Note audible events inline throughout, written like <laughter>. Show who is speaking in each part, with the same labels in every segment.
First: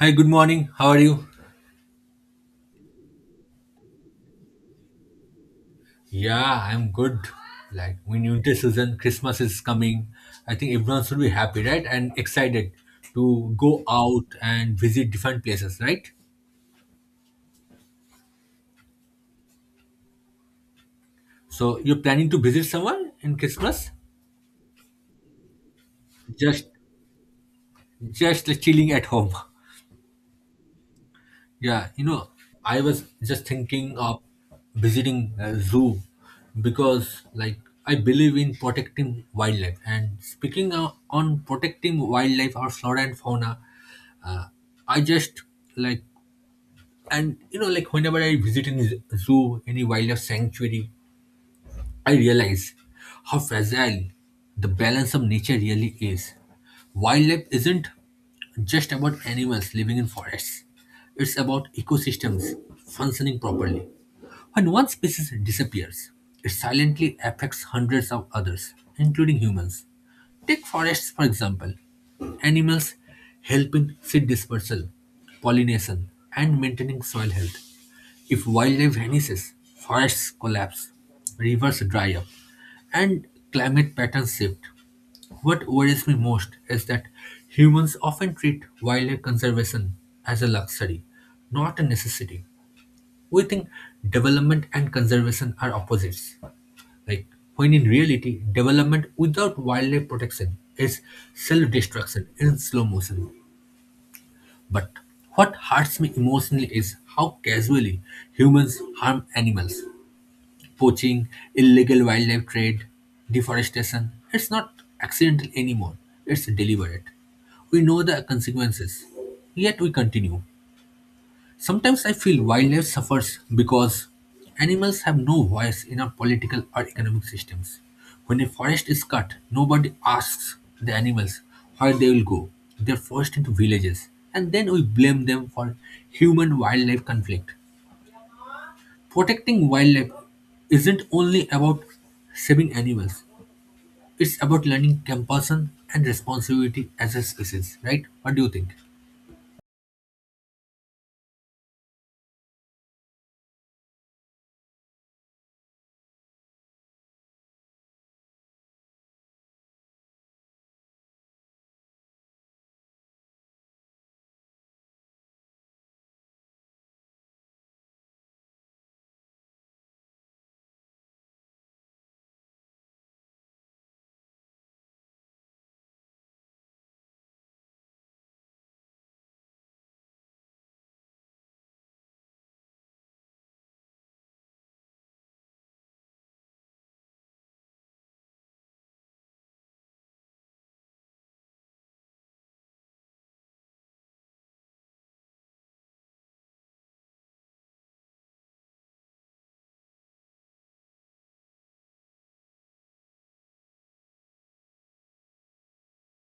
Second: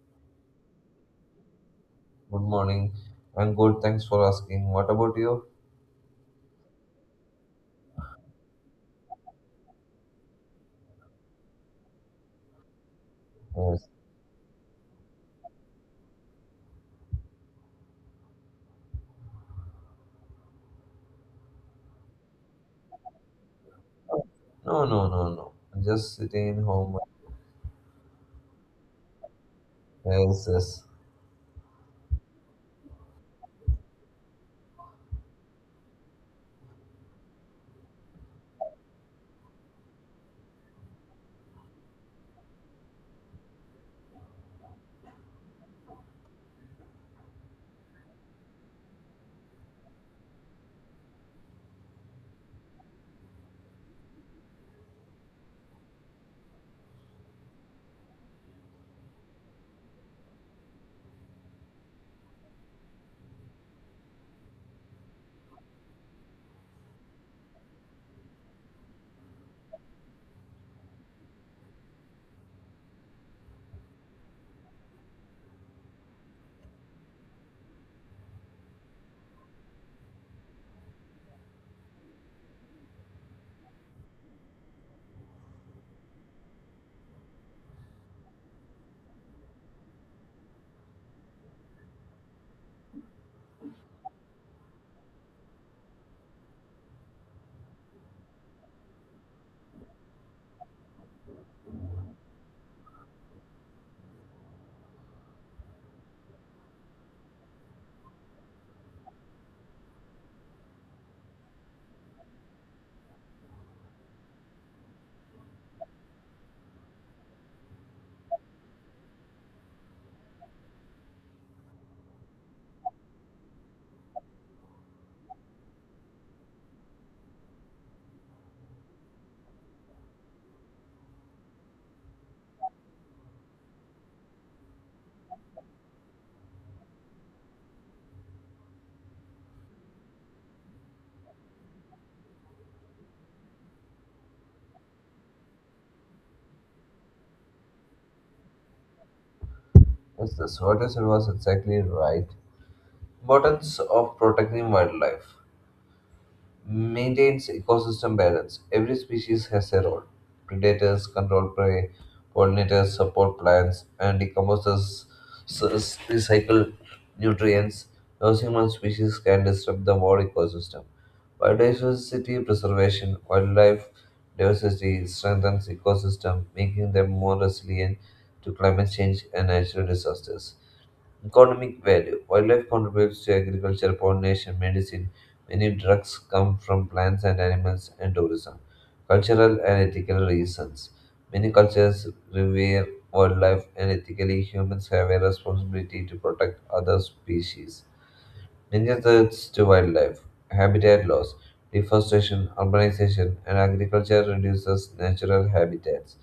Speaker 1: Hi, good morning. How are you?
Speaker 2: Good morning. I'm good. Thanks for asking. What about you?
Speaker 1: Yeah, I'm good. Like when winter season, Christmas is coming. I think everyone should be happy, right? And excited to go
Speaker 2: Yes.
Speaker 1: out and visit different places, right? So you're planning to visit someone in Christmas?
Speaker 2: No, no, no, no. I'm just sitting in
Speaker 1: Just
Speaker 2: home.
Speaker 1: just chilling at home. <laughs>
Speaker 2: Yes, yes. Yes,
Speaker 1: Yeah, I was just thinking of visiting a zoo because, I believe in protecting wildlife. And speaking on protecting wildlife or flora and fauna, uh, I just like, and you know, like, whenever I visit any zoo, any wildlife sanctuary, I realize how fragile the balance of nature really is. Wildlife isn't just about animals living in forests, it's about ecosystems functioning properly. When one species disappears, it silently affects hundreds of others, including humans. Take forests, for example. Animals help in seed dispersal, pollination, and maintaining soil health. If wildlife vanishes, forests collapse, rivers dry up, and climate patterns shift. What worries me most is that humans often treat wildlife conservation as a luxury, not a necessity. We think development and conservation are opposites. Like when in reality, development without wildlife protection is self-destruction in slow motion. But what hurts me emotionally is how casually humans harm animals poaching, illegal wildlife trade, deforestation. It's not accidental anymore, it's deliberate. We know the consequences, yet we continue. Sometimes I feel wildlife suffers because animals have no voice in our political or economic systems. When a forest is cut, nobody asks the animals where they will go. They're forced into villages, and then we blame them for human wildlife conflict. Protecting wildlife isn't only about saving animals, it's about learning compassion and responsibility as a species, right? What do you think?
Speaker 2: yes. What you said was exactly right. Importance of protecting wildlife. Maintains ecosystem balance. Every species has a role. Predators control prey, pollinators support plants, and decomposers recycle nutrients. No single species can disrupt the whole ecosystem. Biodiversity preservation, wildlife diversity strengthens ecosystem, making them more resilient to climate change and natural disasters. Economic value wildlife contributes to agriculture, pollination, medicine. Many drugs come from plants and animals, and tourism. Cultural and ethical reasons many cultures revere wildlife, and ethically, humans have a responsibility to protect other species. Major threats to wildlife habitat loss, deforestation, urbanization, and agriculture reduces natural habitats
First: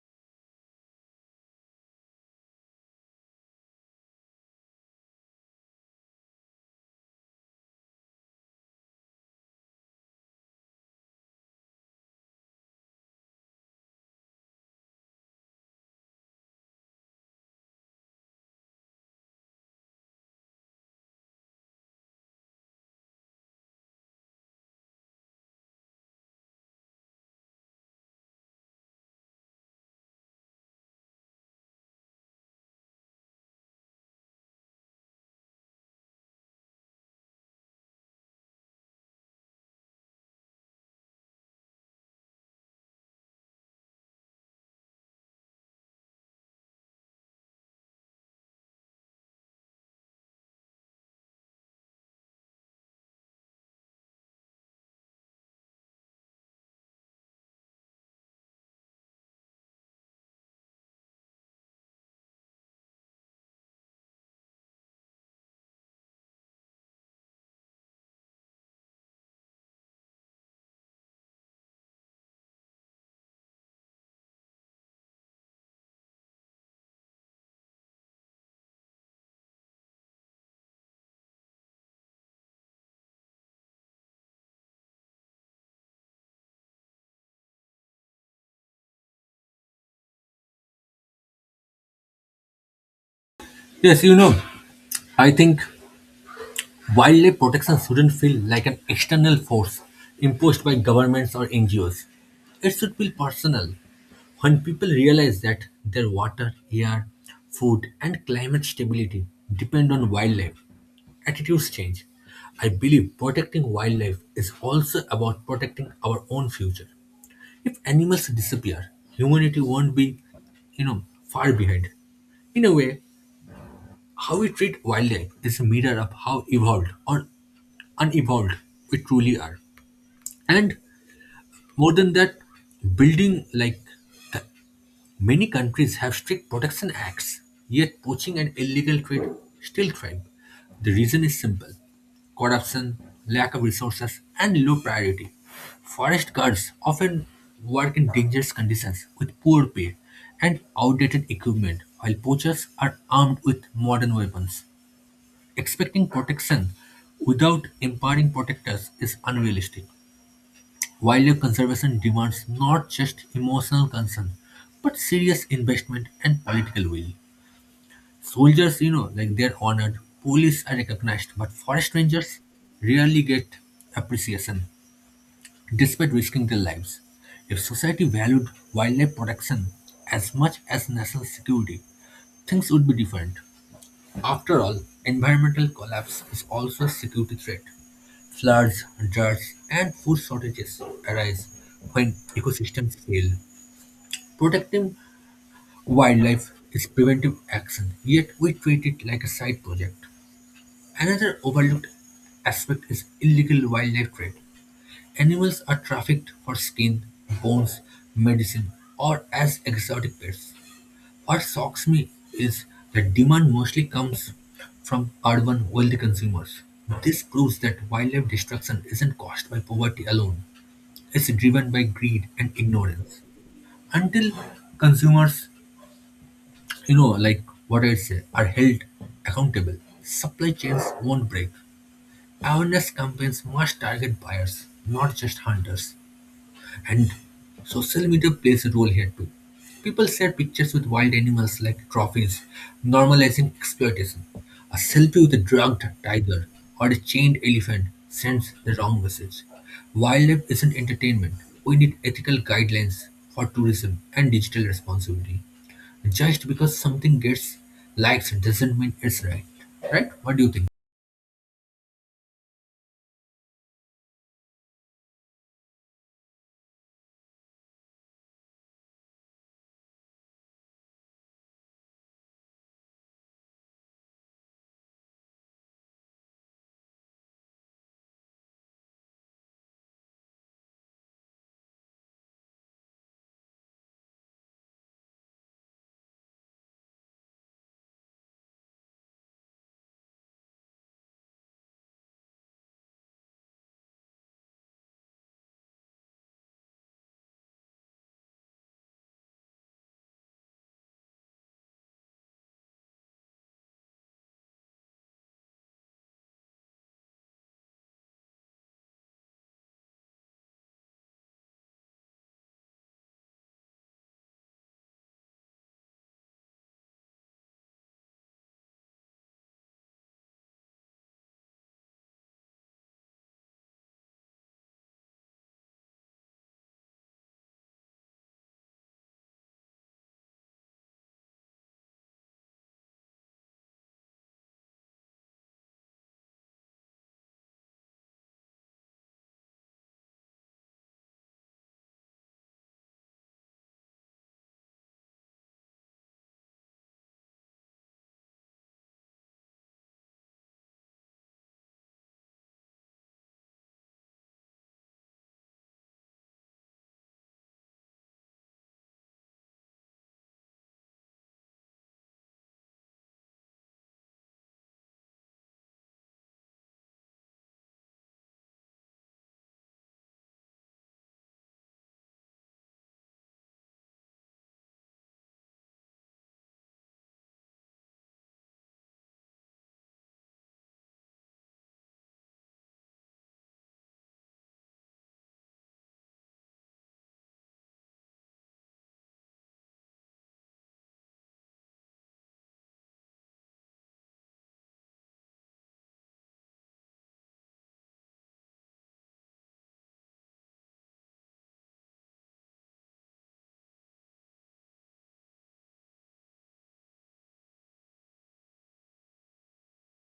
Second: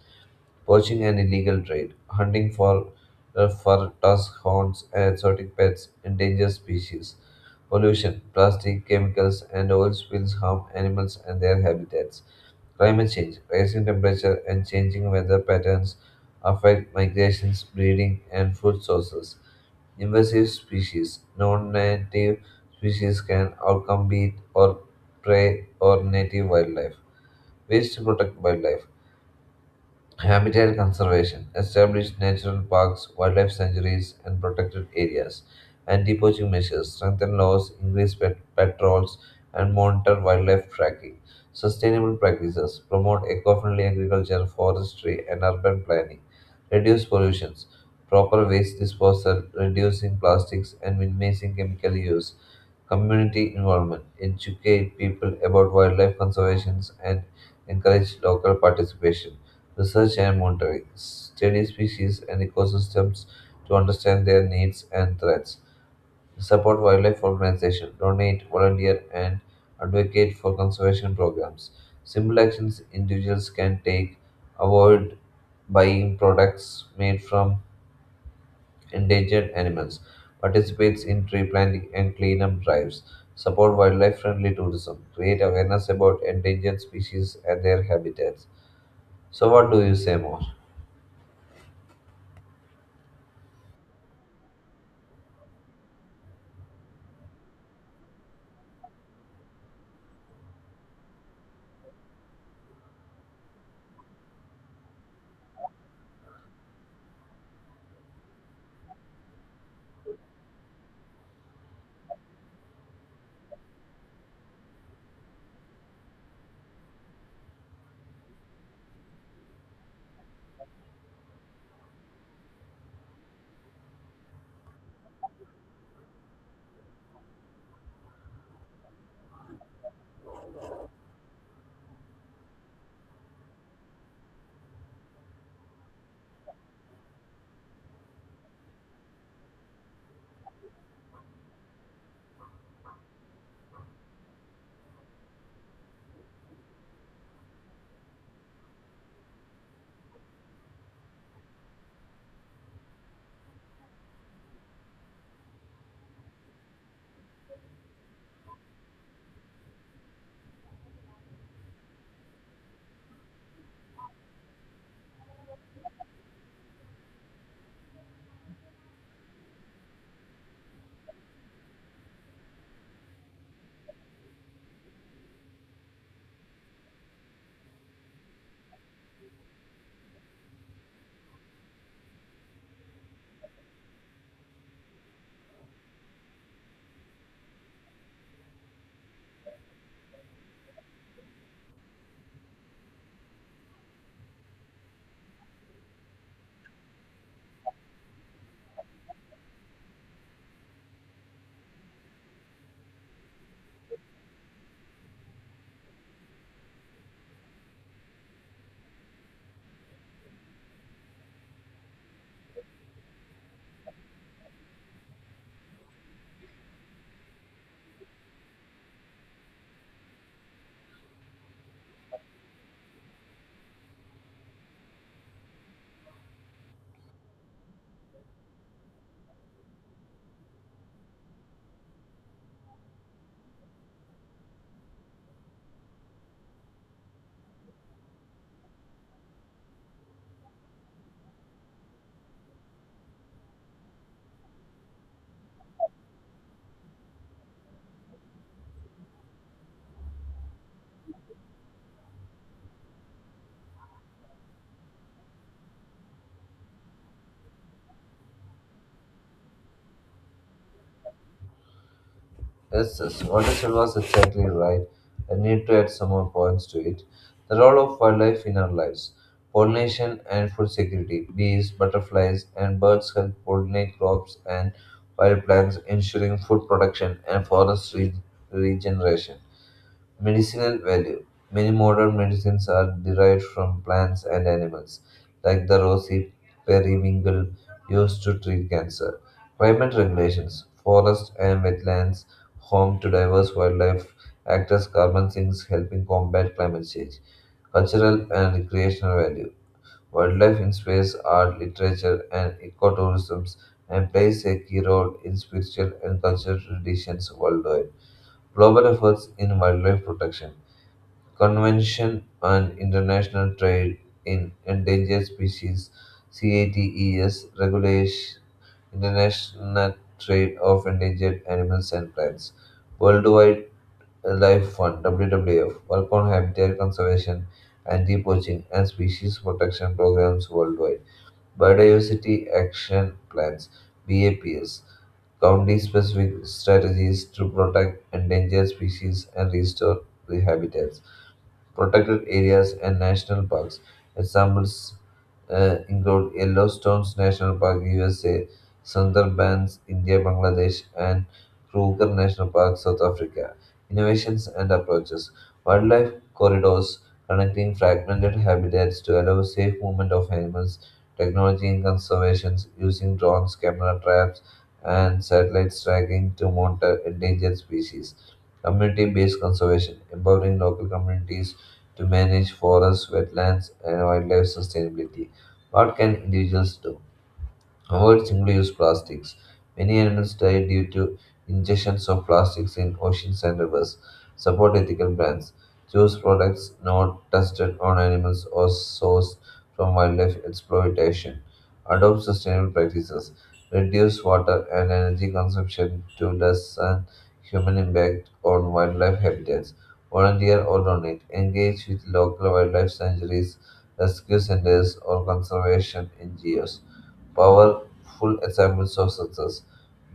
Speaker 2: poaching and illegal trade, hunting for tusk horns and exotic pets, endangered species. Pollution, plastic, chemicals, and oil spills harm animals and their habitats. Climate change, rising temperature and changing weather patterns affect migrations, breeding, and food sources. Invasive species, non-native species can outcompete or prey or native wildlife. Ways to protect wildlife. Habitat conservation. Establish natural parks, wildlife sanctuaries, and protected areas. Anti-poaching measures. Strengthen laws, increase patrols, and monitor wildlife tracking. Sustainable practices. Promote eco-friendly agriculture, forestry, and urban planning. Reduce pollutions. Proper waste disposal, reducing plastics, and minimizing chemical use. Community involvement. Educate people about wildlife conservation and encourage local participation. Research and monitoring. Study species and ecosystems to understand their needs and threats. Support wildlife organizations. Donate, volunteer, and advocate for conservation programs. Simple actions individuals can take. Avoid buying products made from endangered animals, participates in tree planting and cleanup drives, support wildlife friendly tourism, create awareness about endangered species and their habitats. So what do you say more?
Speaker 1: Yes, I think wildlife protection shouldn't feel like an external force imposed by governments or NGOs. It should feel personal. When people realize that their water, air, food, and climate stability depend on wildlife, attitudes change. I believe protecting wildlife is also about protecting our own future. If animals disappear, humanity won't be, far behind. In a way, how we treat wildlife is a mirror of how evolved or unevolved we truly are. And more than that, building like the, many countries have strict protection acts, yet poaching and illegal trade still thrive. The reason is simple corruption, lack of resources, and low priority. Forest guards often work in dangerous conditions with poor pay and outdated equipment, while poachers are armed with modern weapons. Expecting protection without empowering protectors is unrealistic. Wildlife conservation demands not just emotional concern, but serious investment and political will. Soldiers, they're honored, police are recognized, but forest rangers rarely get appreciation, despite risking their lives. If society valued wildlife protection as much as national security, things would be different. After all, environmental collapse is also a security threat. Floods, droughts, and food shortages arise when ecosystems fail. Protecting wildlife is preventive action, yet we treat it like a side project. Another overlooked aspect is illegal wildlife trade. Animals are trafficked for skin, bones, medicine, or as exotic pets. What shocks me is that demand mostly comes from urban wealthy consumers. This proves that wildlife destruction isn't caused by poverty alone. It's driven by greed and ignorance. Until consumers, are held accountable, supply chains won't break. Awareness campaigns must target buyers, not just hunters. And social media plays a role here too. People share pictures with wild animals like trophies, normalizing exploitation. A selfie with a drugged tiger or a chained elephant sends the wrong message. Wildlife isn't entertainment. We need ethical guidelines for tourism and digital responsibility. Just because something gets likes doesn't mean it's right. Right? What do you think?
Speaker 2: Yes, yes, what you said was exactly right. I need to add some more points to it. The role of wildlife in our lives. Pollination and food security. Bees, butterflies, and birds help pollinate crops and wild plants, ensuring food production and forest regeneration. Medicinal value. Many modern medicines are derived from plants and animals, like the rosy periwinkle used to treat cancer. Climate regulations. Forests and wetlands, home to diverse wildlife, act as carbon sinks helping combat climate change. Cultural and recreational value. Wildlife in space, art, literature, and ecotourism and plays a key role in spiritual and cultural traditions worldwide. Global efforts in wildlife protection. Convention on International Trade in Endangered Species (CATES) regulates international trade of endangered animals and plants. World Wildlife Fund (WWF) work on habitat conservation, anti-poaching, and species protection programs worldwide. Biodiversity Action Plans (BAPS) county-specific strategies to protect endangered species and restore the habitats. Protected areas and national parks. Examples include Yellowstone National Park, USA, Sundarbans, India, Bangladesh, and Kruger National Park, South Africa. Innovations and approaches. Wildlife corridors connecting fragmented habitats to allow safe movement of animals. Technology in conservation using drones, camera traps, and satellite tracking to monitor endangered species. Community based conservation, empowering local communities to manage forests, wetlands, and wildlife sustainability. What can individuals do? Avoid single-use plastics. Many animals die due to ingestions of plastics in oceans and rivers. Support ethical brands. Choose products not tested on animals or sourced from wildlife exploitation. Adopt sustainable practices. Reduce water and energy consumption to lessen human impact on wildlife habitats. Volunteer or donate. Engage with local wildlife sanctuaries, rescue centers, or conservation NGOs powerful examples of success.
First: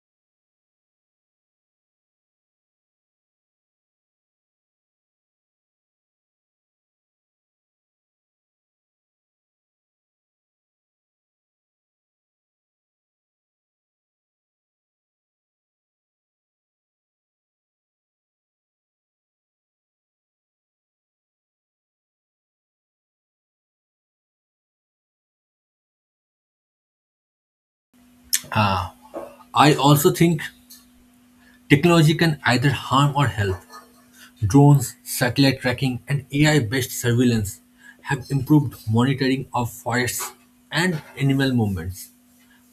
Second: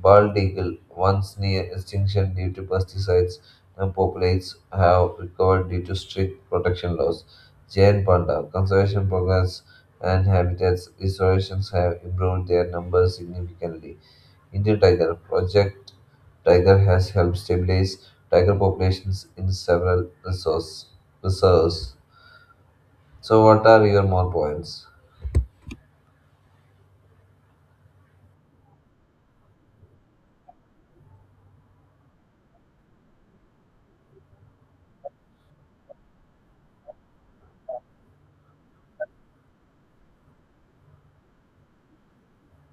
Speaker 2: Bald eagle, once near extinction due to pesticides, and populates have recovered due to strict protection laws. Giant panda, conservation programs and habitats restorations have improved their numbers significantly. Indian tiger, Project Tiger has helped stabilize tiger populations in several resource, reserves. So, what are your more points?
Speaker 1: Ah, I also think technology can either harm or help. Drones, satellite tracking, and AI-based surveillance have improved monitoring of forests and animal movements.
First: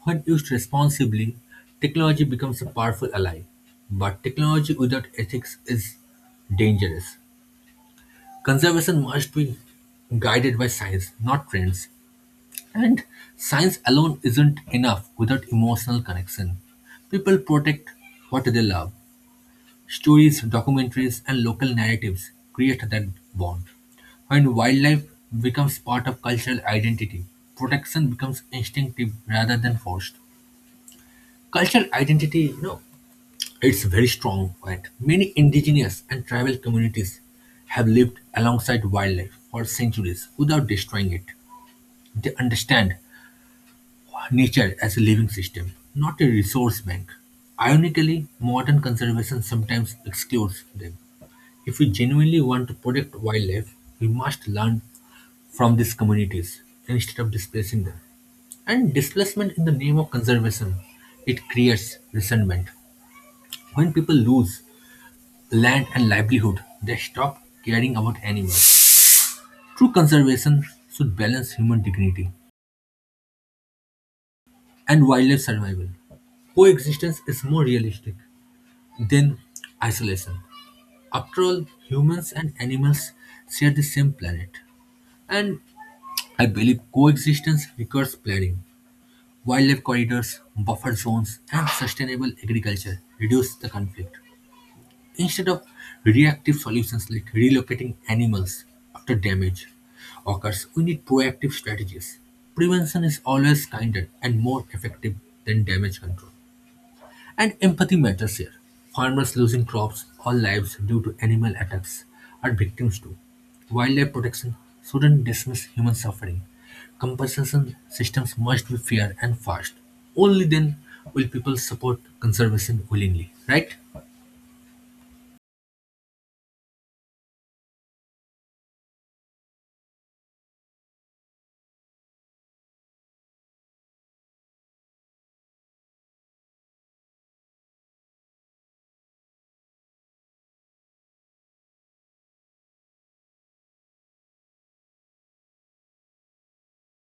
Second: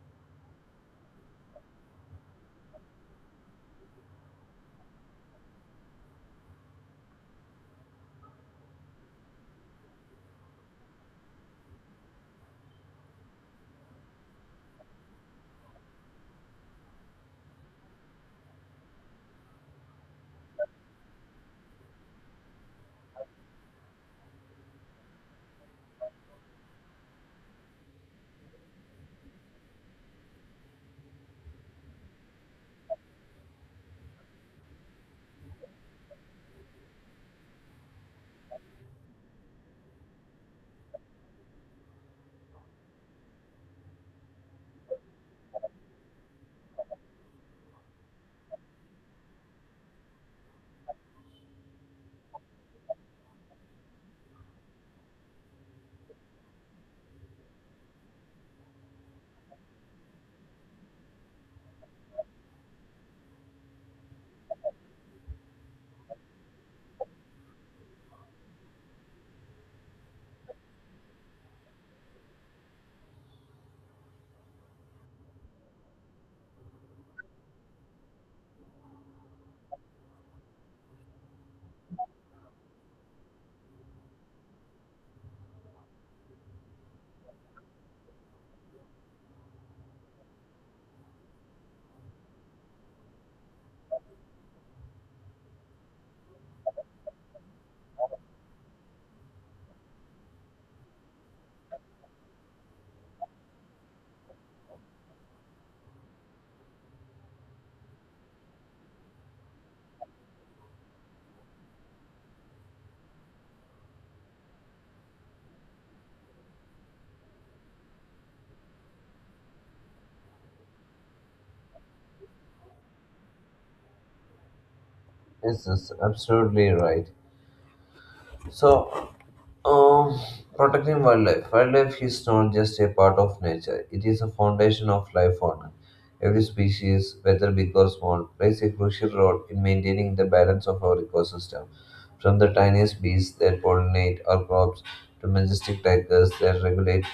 Speaker 1: When used responsibly, technology becomes a powerful ally. But technology without ethics is dangerous. Conservation must be guided by science, not trends. And science alone isn't enough without emotional connection. People protect what they love. Stories, documentaries, and local narratives create that bond. When wildlife becomes part of cultural identity, protection becomes instinctive rather than forced. Cultural identity, it's very strong, right? Many indigenous and tribal communities have lived alongside wildlife for centuries without destroying it. They understand nature as a living system, not a resource bank. Ironically, modern conservation sometimes excludes them. If we genuinely want to protect wildlife, we must learn from these communities instead of displacing them. And displacement in the name of conservation, it creates resentment. When people lose land and livelihood, they stop caring about animals. True conservation should balance human dignity and wildlife survival. Coexistence is more realistic. Then isolation. After all, humans and animals share the same planet. And I believe coexistence requires planning. Wildlife corridors, buffer zones, and sustainable agriculture reduce the conflict. Instead of reactive solutions like relocating animals after damage occurs, we need proactive strategies. Prevention is always kinder and more effective than damage control. And empathy matters here. Farmers losing crops or lives due to animal attacks are victims too. Wildlife protection shouldn't dismiss human suffering. Compensation systems must be fair and fast. Only then will people support conservation willingly, right?
Speaker 2: This is absolutely right. So, um, protecting wildlife. Wildlife is not just a part of nature, it is a foundation of life on Earth. Every species, whether big or small, plays a crucial role in maintaining the balance of our ecosystem. From the tiniest bees that pollinate our crops to majestic tigers that regulate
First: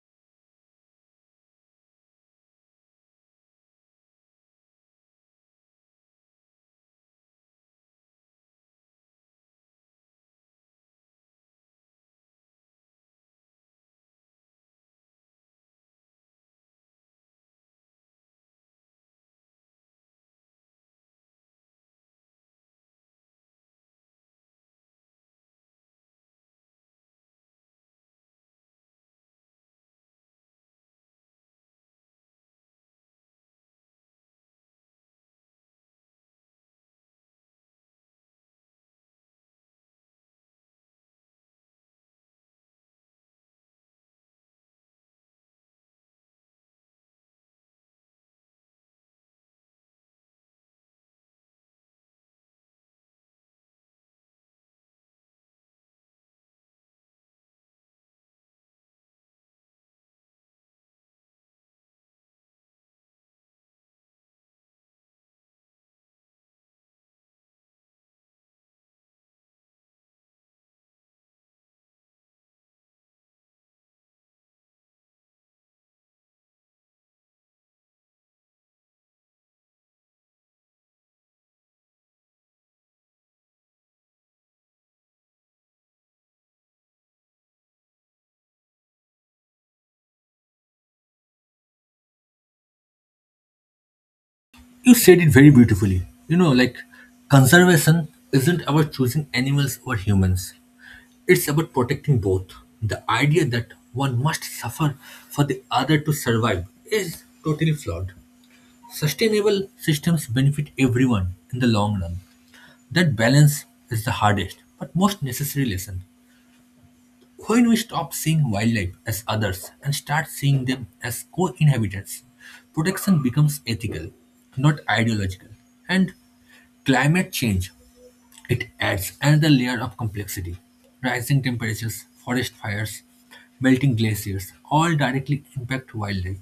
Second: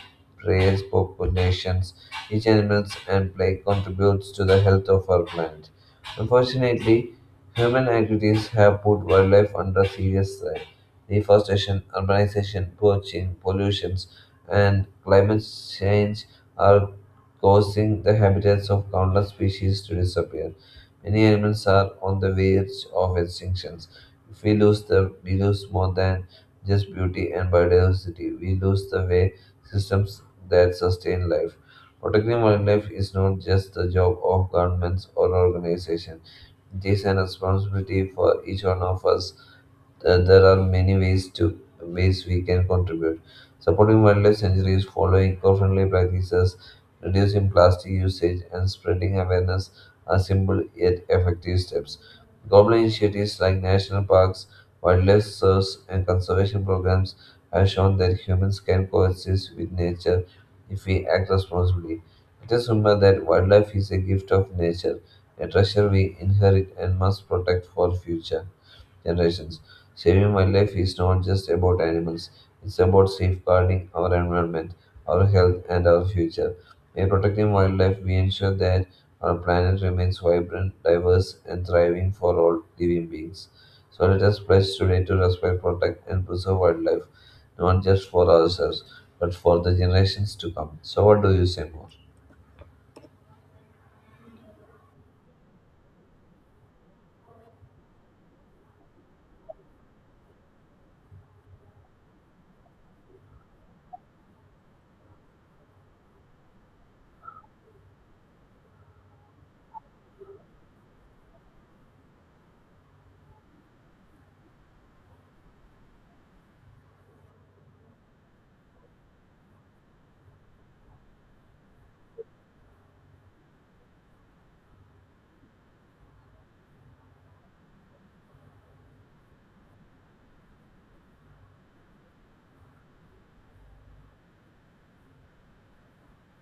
Speaker 2: prey populations, each animal and play contributes to the health of our planet. Unfortunately, human activities have put wildlife under serious threat. Deforestation, urbanization, poaching, pollution, and climate change are causing the habitats of countless species to disappear. Many animals are on the verge of extinction. If we lose them, we lose more than just beauty and biodiversity. We lose the way systems that sustain life. Protecting wildlife is not just the job of governments or organizations, it is a responsibility for each one of us that there are many ways we can contribute. Supporting wildlife sanctuaries, following eco-friendly practices, reducing plastic usage, and spreading awareness are simple yet effective steps. Government initiatives like national parks, wildlife reserves, and conservation programs have shown that humans can coexist with nature if we act responsibly. Let us remember that wildlife is a gift of nature, a treasure we inherit and must protect for future generations. Saving wildlife is not just about animals, it's about safeguarding our environment, our health, and our future. By protecting wildlife, we ensure that our planet remains vibrant, diverse, and thriving for all living beings. So let us pledge today to respect, protect, and preserve wildlife, not just for ourselves, but for the generations to come. So, what do you say more?
Speaker 1: You said it very beautifully. Conservation isn't about choosing animals or humans, it's about protecting both. The idea that one must suffer for the other to survive is totally flawed. Sustainable systems benefit everyone in the long run. That balance is the hardest but most necessary lesson. When we stop seeing wildlife as others and start seeing them as co inhabitants, protection becomes ethical, not ideological. And climate change it adds another layer of complexity. Rising temperatures, forest fires, melting glaciers all directly impact wildlife.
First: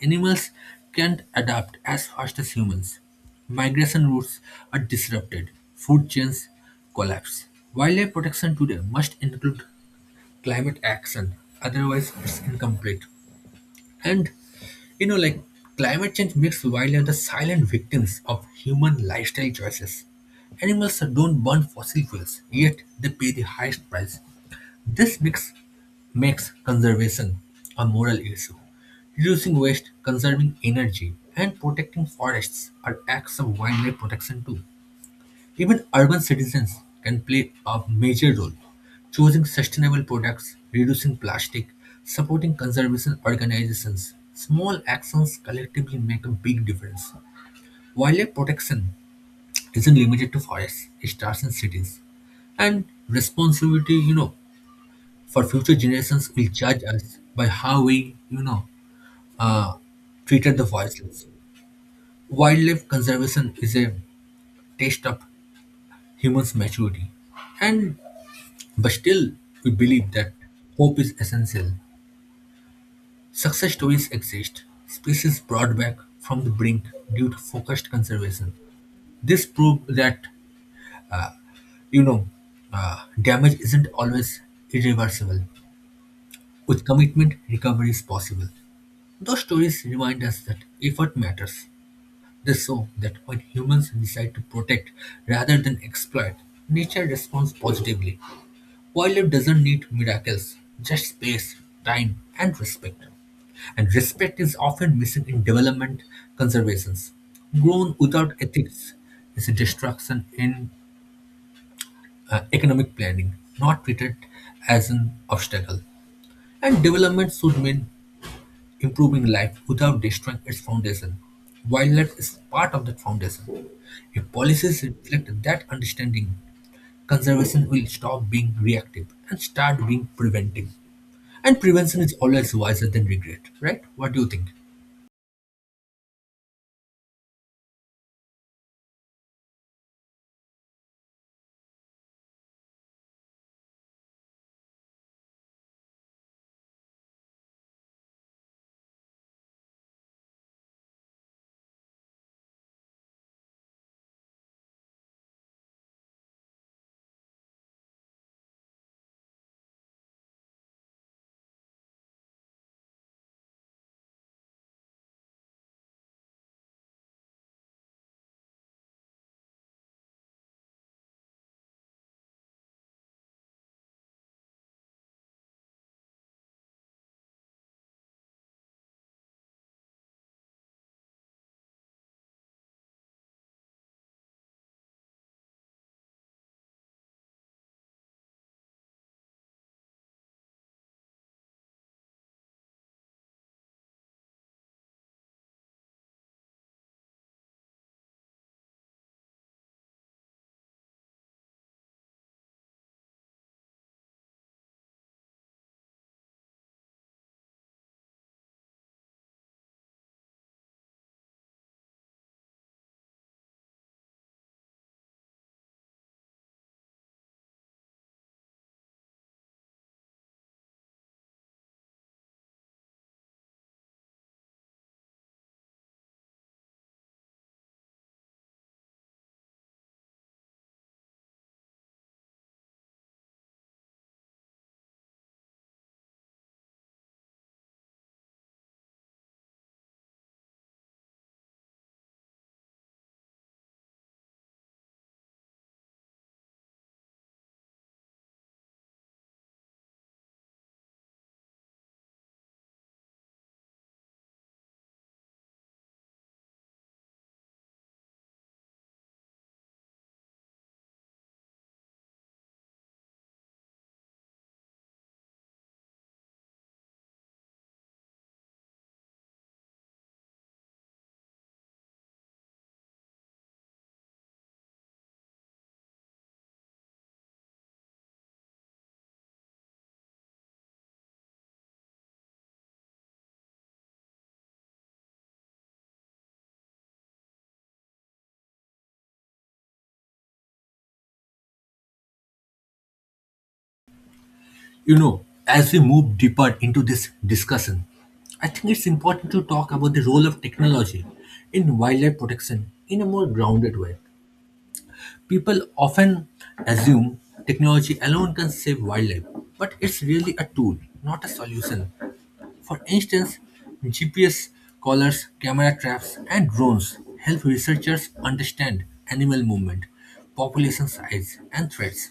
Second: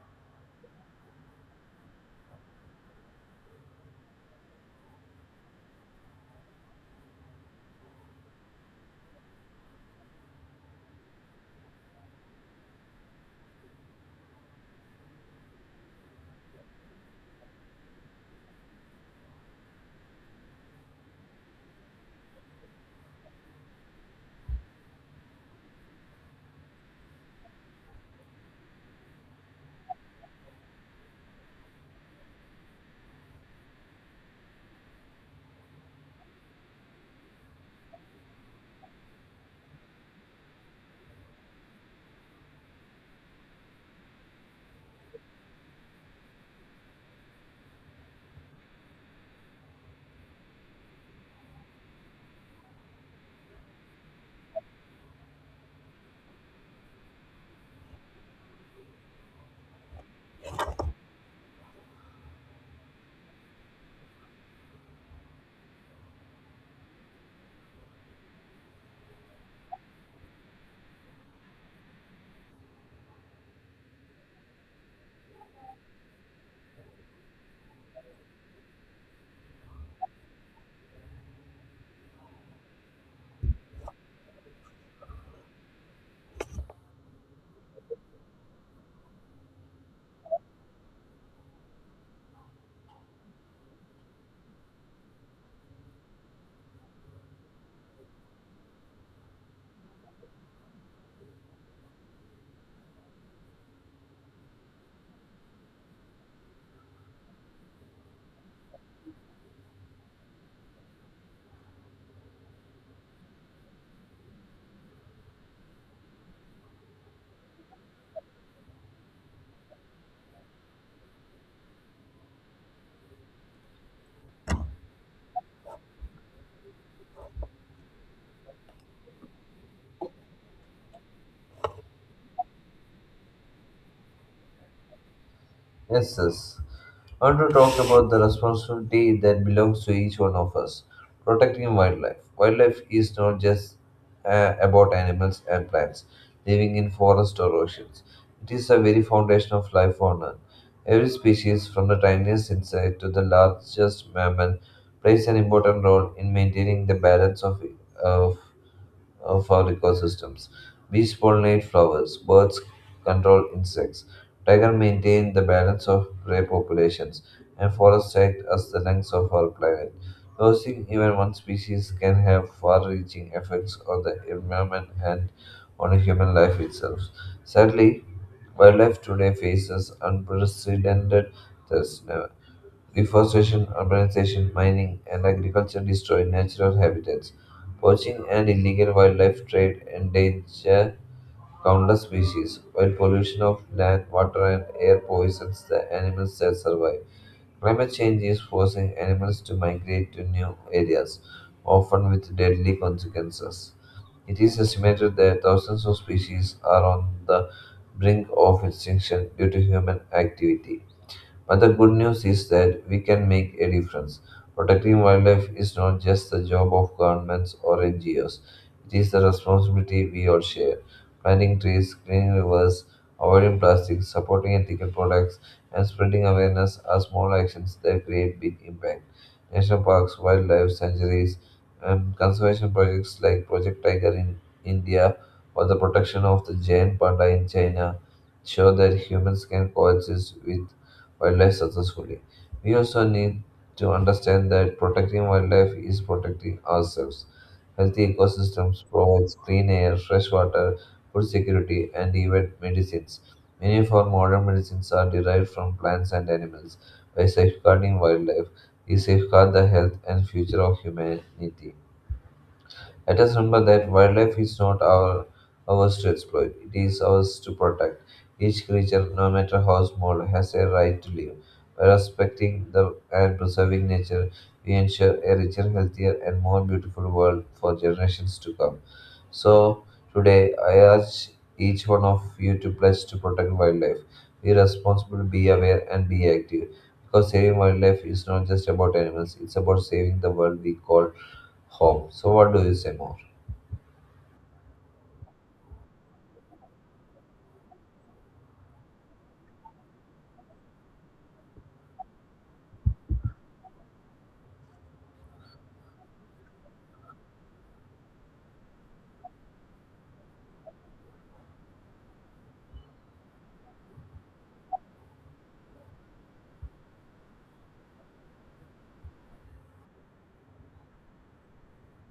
Speaker 1: Animals can't adapt as fast as humans. Migration routes are disrupted, food chains collapse. Wildlife protection today must include climate action, otherwise, it's incomplete. And you know, like climate change makes wildlife the silent victims of human lifestyle choices. Animals don't burn fossil fuels, yet they pay the highest price. This mix makes conservation a moral issue. Reducing waste, conserving energy, and protecting forests are acts of wildlife protection too. Even urban citizens can play a major role, choosing sustainable products, reducing plastic, supporting conservation organizations. Small actions collectively make a big difference. Wildlife protection isn't limited to forests, it starts in cities. And responsibility, for future generations will judge us by how we, uh, treated the forests. Wildlife conservation is a test of human's maturity. And But still, we believe that hope is essential. Success stories exist, species brought back from the brink due to focused conservation. This proves that, you know, damage isn't always irreversible. With commitment, recovery is possible. Those stories remind us that effort matters. They show that when humans decide to protect rather than exploit, nature responds positively. Wildlife doesn't need miracles, just space, time, and respect. And respect is often missing in development conservations. Grown without ethics is a destruction in economic planning, not treated as an obstacle. And development should mean improving life without destroying its foundation. Wildlife is part of that foundation. If policies reflect that understanding, conservation will stop being reactive and start being preventive. And prevention is always wiser than regret, right? What do you think?
Speaker 2: Yes, yes. I want to talk about the responsibility that belongs to each one of us. Protecting wildlife. Wildlife is not just about animals and plants living in forests or oceans. It is the very foundation of life on Earth. Every species, from the tiniest insect to the largest mammal, plays an important role in maintaining the balance of of our ecosystems. Bees pollinate flowers, birds control insects, tigers maintain the balance of prey populations, and forests act as the lungs of our planet. Losing even one species can have far reaching effects on the environment and on human life itself. Sadly, wildlife today faces unprecedented threats. Deforestation, urbanization, mining, and agriculture destroy natural habitats. Poaching and illegal wildlife trade endanger countless species, while pollution of land, water, and air poisons the animals that survive. Climate change is forcing animals to migrate to new areas, often with deadly consequences. It is estimated that thousands of species are on the brink of extinction due to human activity. But the good news is that we can make a difference. Protecting wildlife is not just the job of governments or NGOs, it is the responsibility we all share. Planting trees, cleaning rivers, avoiding plastic, supporting ethical products, and spreading awareness are small actions that create big impact. National parks, wildlife sanctuaries, and conservation projects like Project Tiger in India or the protection of the giant panda in China show that humans can coexist with wildlife successfully. We also need to understand that protecting wildlife is protecting ourselves. Healthy ecosystems provide clean air, fresh water, food security, and even medicines. Many of our modern medicines are derived from plants and animals. By safeguarding wildlife, we safeguard the health and future of humanity. Let us remember that wildlife is not ours to exploit, it is ours to protect. Each creature, no matter how small, has a right to live. By respecting the and preserving nature, we ensure a richer, healthier, and more beautiful world for generations to come. So, today I urge each one of you to pledge to protect wildlife. Be responsible, be aware, and be active. Because saving wildlife is not just about animals, it's about saving the world we call home. So, what do you say more?
Speaker 1: You know, as we move deeper into this discussion, I think it's important to talk about the role of technology in wildlife protection in a more grounded way. People often assume technology alone can save wildlife, but it's really a tool, not a solution. For instance, GPS collars, camera traps, and drones help researchers understand animal movement, population size, and threats.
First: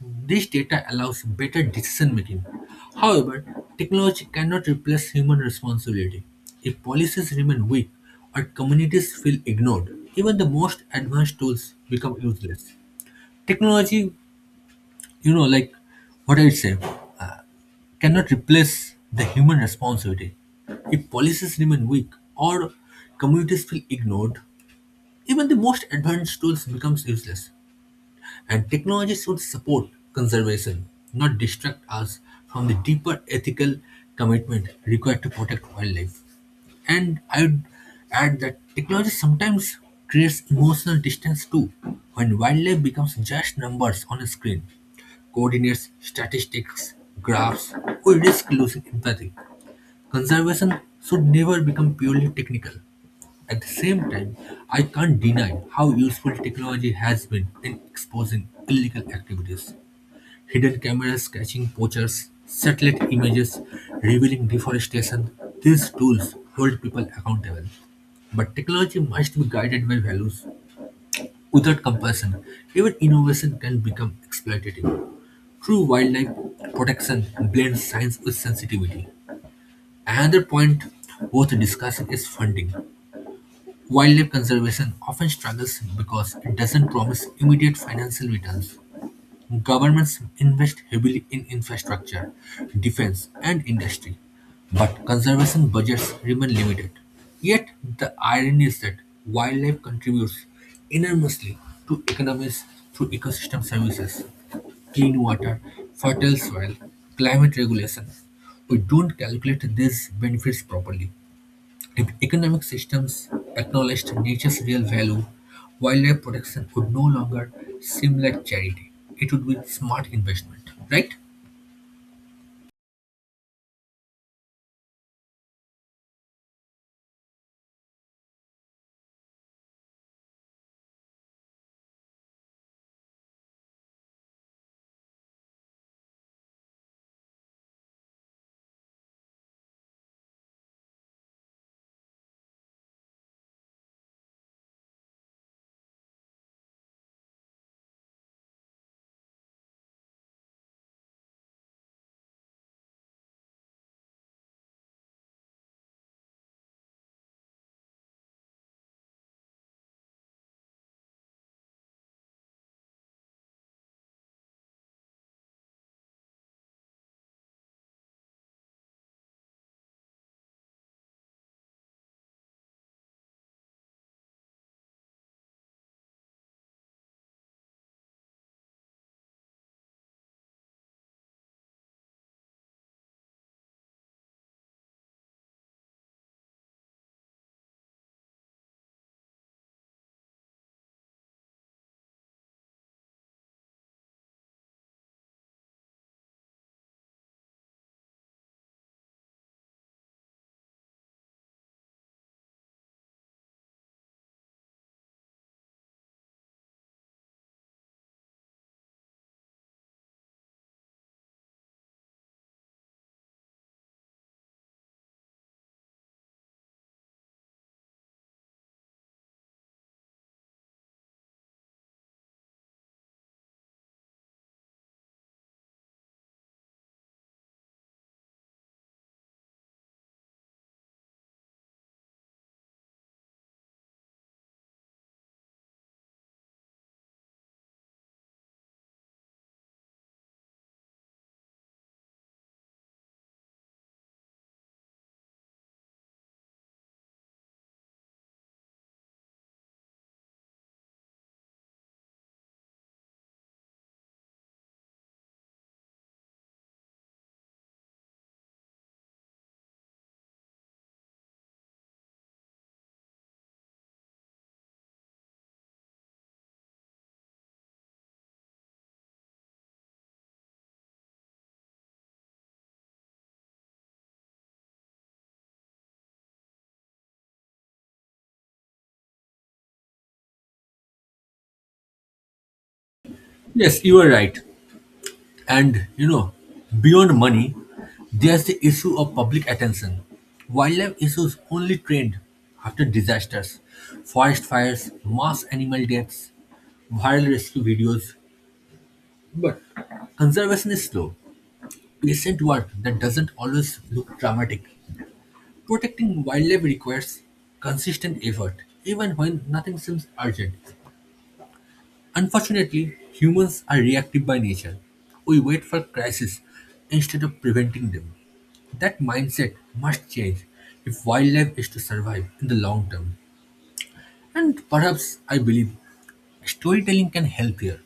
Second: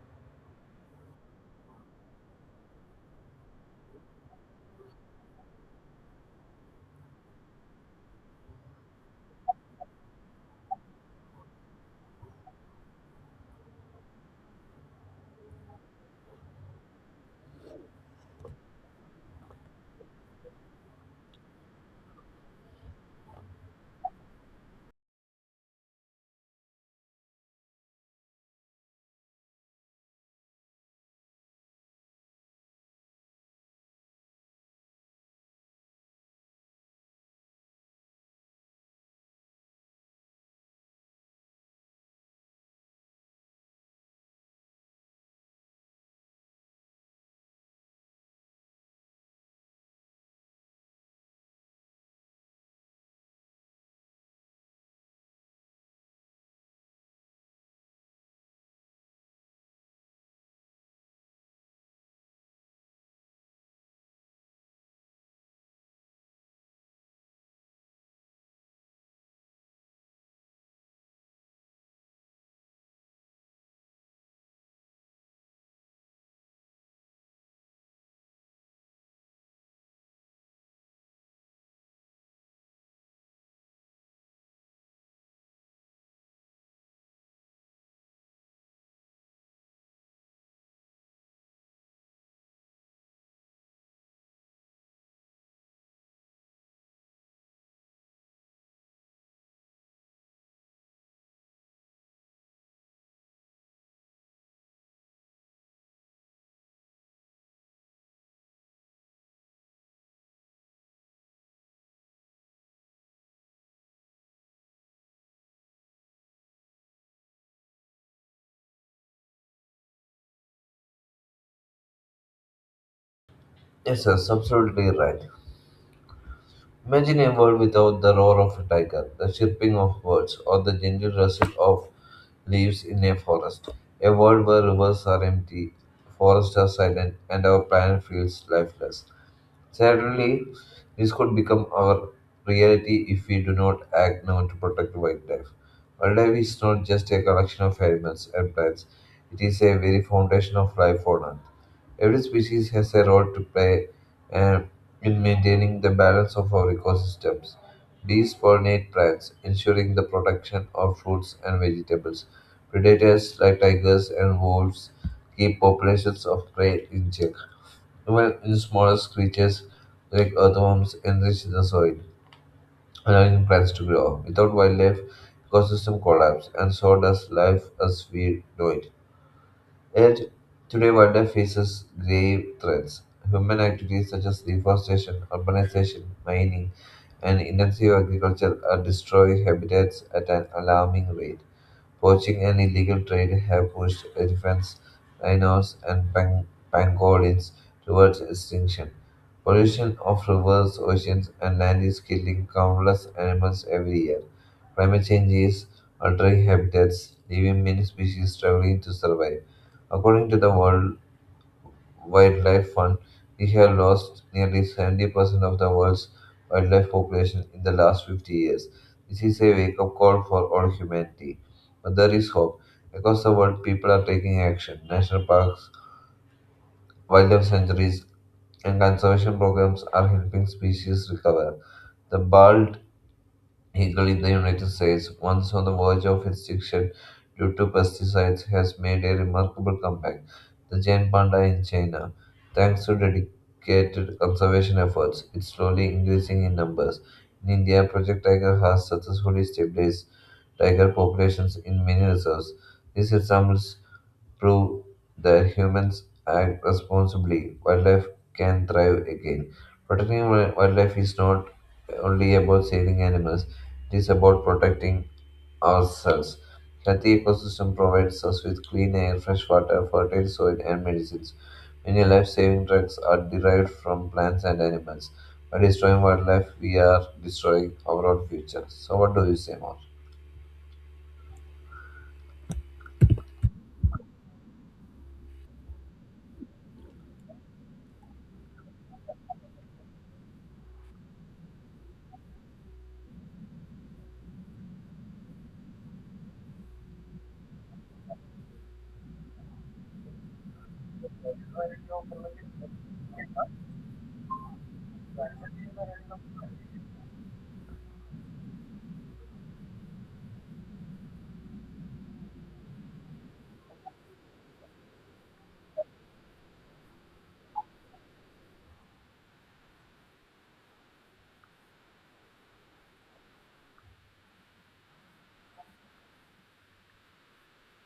Speaker 1: This data allows better decision making. However, technology cannot replace human responsibility. If policies remain weak or communities feel ignored, even the most advanced tools become useless. Technology, you know, like what I would say, uh, cannot replace the human responsibility. If policies remain weak or communities feel ignored, even the most advanced tools becomes useless. And technology should support conservation, not distract us from the deeper ethical commitment required to protect wildlife. And I would add that technology sometimes creates emotional distance too. When wildlife becomes just numbers on a screen, coordinates, statistics, graphs, we risk losing empathy. Conservation should never become purely technical. At the same time, I can't deny how useful technology has been in exposing illegal activities. Hidden cameras catching poachers, satellite images revealing deforestation, these tools hold people accountable. But technology must be guided by values. Without compassion, even innovation can become exploitative. True wildlife protection blends science with sensitivity. Another point worth discussing is funding. Wildlife conservation often struggles because it doesn't promise immediate financial returns. Governments invest heavily in infrastructure, defense, and industry, but conservation budgets remain limited. Yet, the irony is that wildlife contributes enormously to economies through ecosystem services, clean water, fertile soil, climate regulation. We don't calculate these benefits properly. If economic systems acknowledged nature's real value, wildlife protection would no longer seem like charity. It would be smart investment, right?
Speaker 2: Yes, that's absolutely right. Imagine a world without the roar of a tiger, the chirping of birds, or the gentle rustle of leaves in a forest. A world where rivers are empty, forests are silent, and our planet feels lifeless. Sadly, this could become our reality if we do not act now to protect wildlife. Wildlife is not just a collection of animals and plants, it is a very foundation of life on Earth. Every species has a role to play um, in maintaining the balance of our ecosystems. Bees pollinate plants, ensuring the protection of fruits and vegetables. Predators like tigers and wolves keep populations of prey in check. Even the smallest creatures like earthworms enrich the soil, allowing plants to grow. Without wildlife, ecosystem collapse, and so does life as we know it. Yet, today wildlife faces grave threats. Human activities such as deforestation, urbanization, mining, and intensive agriculture are destroying habitats at an alarming rate. Poaching and illegal trade have pushed elephants, rhinos, and pangolins towards extinction. Pollution of rivers, oceans, and land is killing countless animals every year. Climate change is altering habitats, leaving many species struggling to survive. According to the World Wildlife Fund, we have lost nearly 70% of the world's wildlife population in the last 50 years. This is a wake up call for all humanity. But there is hope. Across the world, people are taking action. National parks, wildlife sanctuaries, and conservation programs are helping species recover. The bald Eagle in the United States, once on the verge of extinction due to pesticides, has made a remarkable comeback. The giant panda in China, thanks to dedicated conservation efforts, is slowly increasing in numbers. In India, Project Tiger has successfully stabilized tiger populations in many reserves. These examples prove that humans act responsibly, wildlife can thrive again. Protecting wildlife is not only about saving animals, it is about protecting ourselves. Healthy ecosystem provides us with clean air, fresh water, fertile soil, and medicines. Many life-saving drugs are derived from plants and animals. By destroying wildlife, we are destroying our own future. So, what do you say more?
Speaker 1: Yes, you are right. And beyond money, there's the issue of public attention. Wildlife issues only trend after disasters, forest fires, mass animal deaths, viral rescue videos. But conservation is slow, patient work that doesn't always look dramatic. Protecting wildlife requires consistent effort, even when nothing seems urgent. Unfortunately, humans are reactive by nature. We wait for crises instead of preventing them. That mindset must change if wildlife is to survive in the long term. And perhaps I believe storytelling can help here.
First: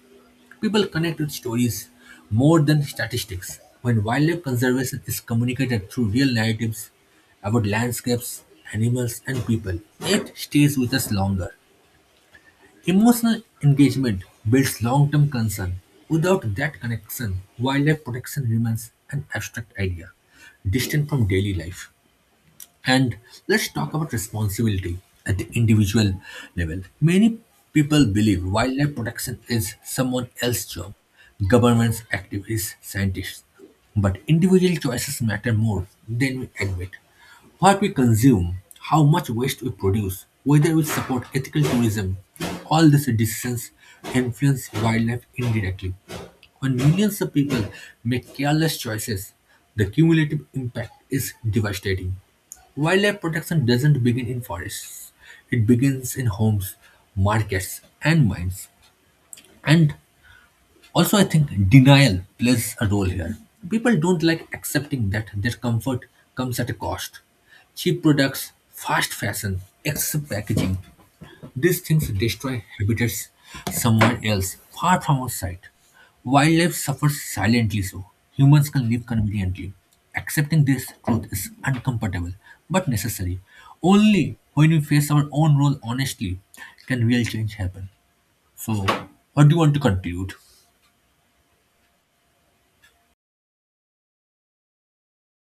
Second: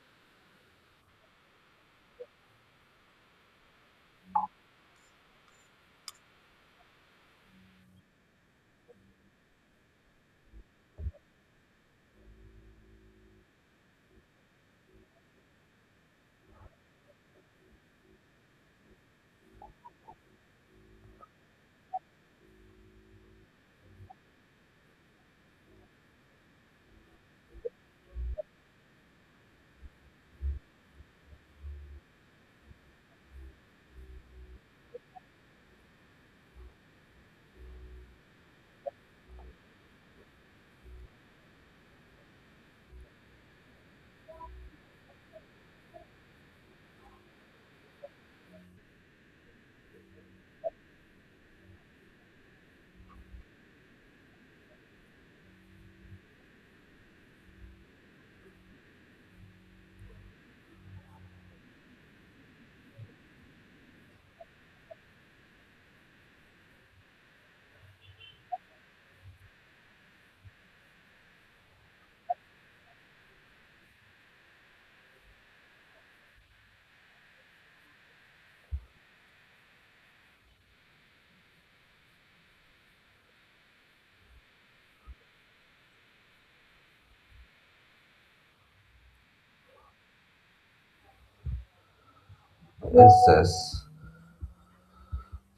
Speaker 1: People connect with stories more than statistics. When wildlife conservation is communicated through real narratives about landscapes, animals, and people, it stays with us longer. Emotional engagement builds long term concern. Without that connection, wildlife protection remains an abstract idea, distant from daily life. And let's talk about responsibility at the individual level. Many people believe wildlife protection is someone else's job governments, activists, scientists. But individual choices matter more than we admit. What we consume, how much waste we produce, whether we support ethical tourism, all these decisions influence wildlife indirectly. When millions of people make careless choices, the cumulative impact is devastating. Wildlife protection doesn't begin in forests. It begins in homes, markets, and mines. And also, I think denial plays a role here. People don't like accepting that their comfort comes at a cost. Cheap products, fast fashion, excessive packaging, these things destroy habitats somewhere else, far from our sight. Wildlife suffers silently so. Humans can live conveniently. Accepting this truth is uncomfortable but necessary. Only when we face our own role honestly can real change happen. So, what do you want to conclude?
Speaker 2: Yes, yes.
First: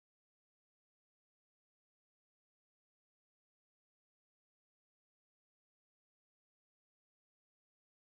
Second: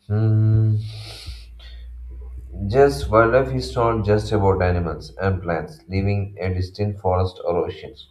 Speaker 2: Hmm. Just wildlife is not just about animals and plants living in distant forests or oceans.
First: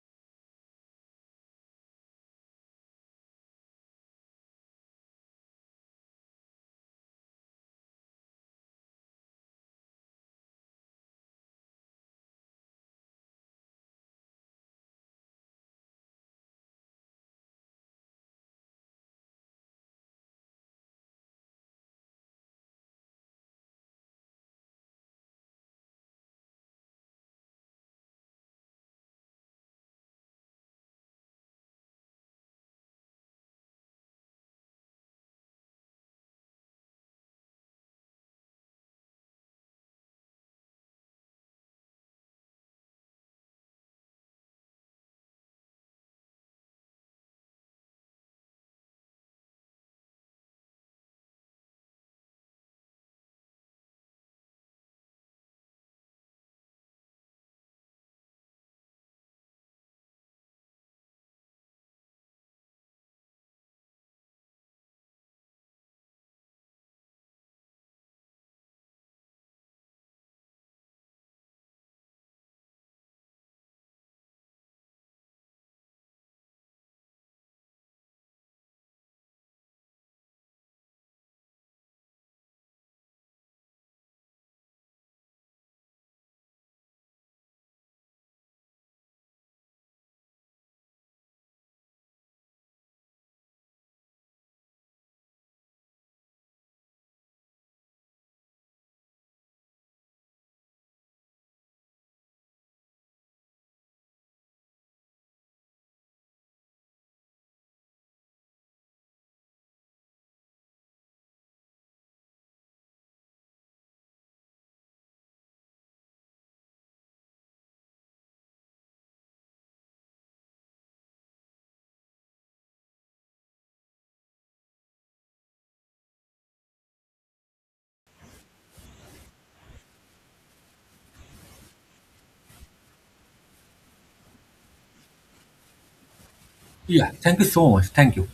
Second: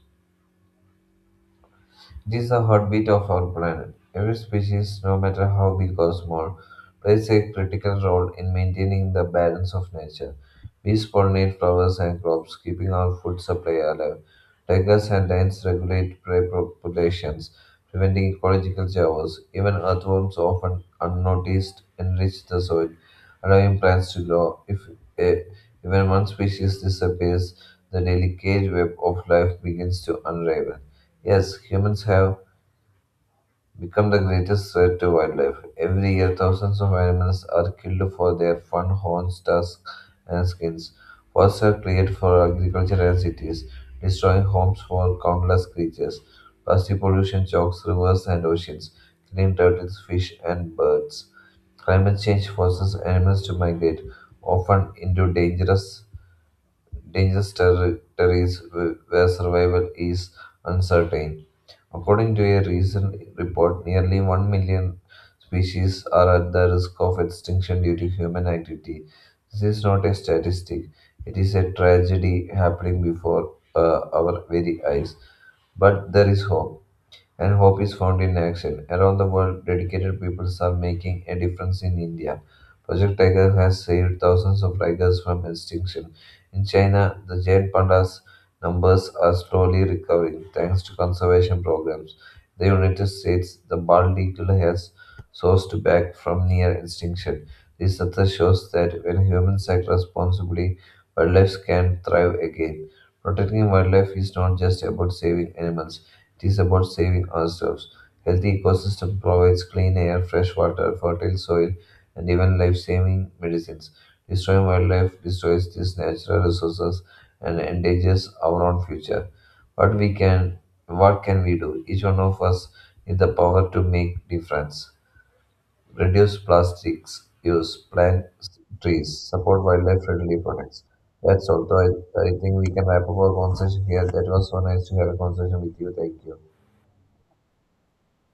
Speaker 2: It is the heartbeat of our planet. Every species, no matter how big or small, plays a critical role in maintaining the balance of nature. Bees pollinate flowers and crops, keeping our food supply alive. Tigers and lions regulate prey populations, preventing ecological chaos. Even earthworms, often unnoticed, enrich the soil, allowing plants to grow. If eh, even one species disappears, the delicate web of life begins to unravel. Yes, humans have become the greatest threat to wildlife. Every year, thousands of animals are killed for their fun, horns, tusks, and skins. Forests are cleared for agriculture and cities, destroying homes for countless creatures. Plastic pollution chokes rivers and oceans, killing turtles, fish, and birds. Climate change forces animals to migrate, often into dangerous territories where survival is uncertain. According to a recent report, nearly 1 million species are at the risk of extinction due to human activity. This is not a statistic, it is a tragedy happening before our very eyes. But there is hope and hope is found in action. Around the world, dedicated people are making a difference in India. Project Tiger has saved thousands of tigers from extinction. In China, the giant pandas numbers are slowly recovering thanks to conservation programs. In the United States, the bald eagle has sourced back from near extinction. This data shows that when humans act responsibly, wildlife can thrive again. Protecting wildlife is not just about saving animals. It is about saving ourselves. Healthy ecosystem provides clean air, fresh water, fertile soil, and even life-saving medicines. Destroying wildlife destroys these natural resources and endangers our own future. What we can, what can we do? Each one of us needs the power to make difference. Reduce plastics use, plant trees, support wildlife-friendly products. That's all. So I think we can wrap up our conversation here. That was so nice to have a conversation with you. Thank you.
Speaker 1: Yeah, thank you so much. Thank you.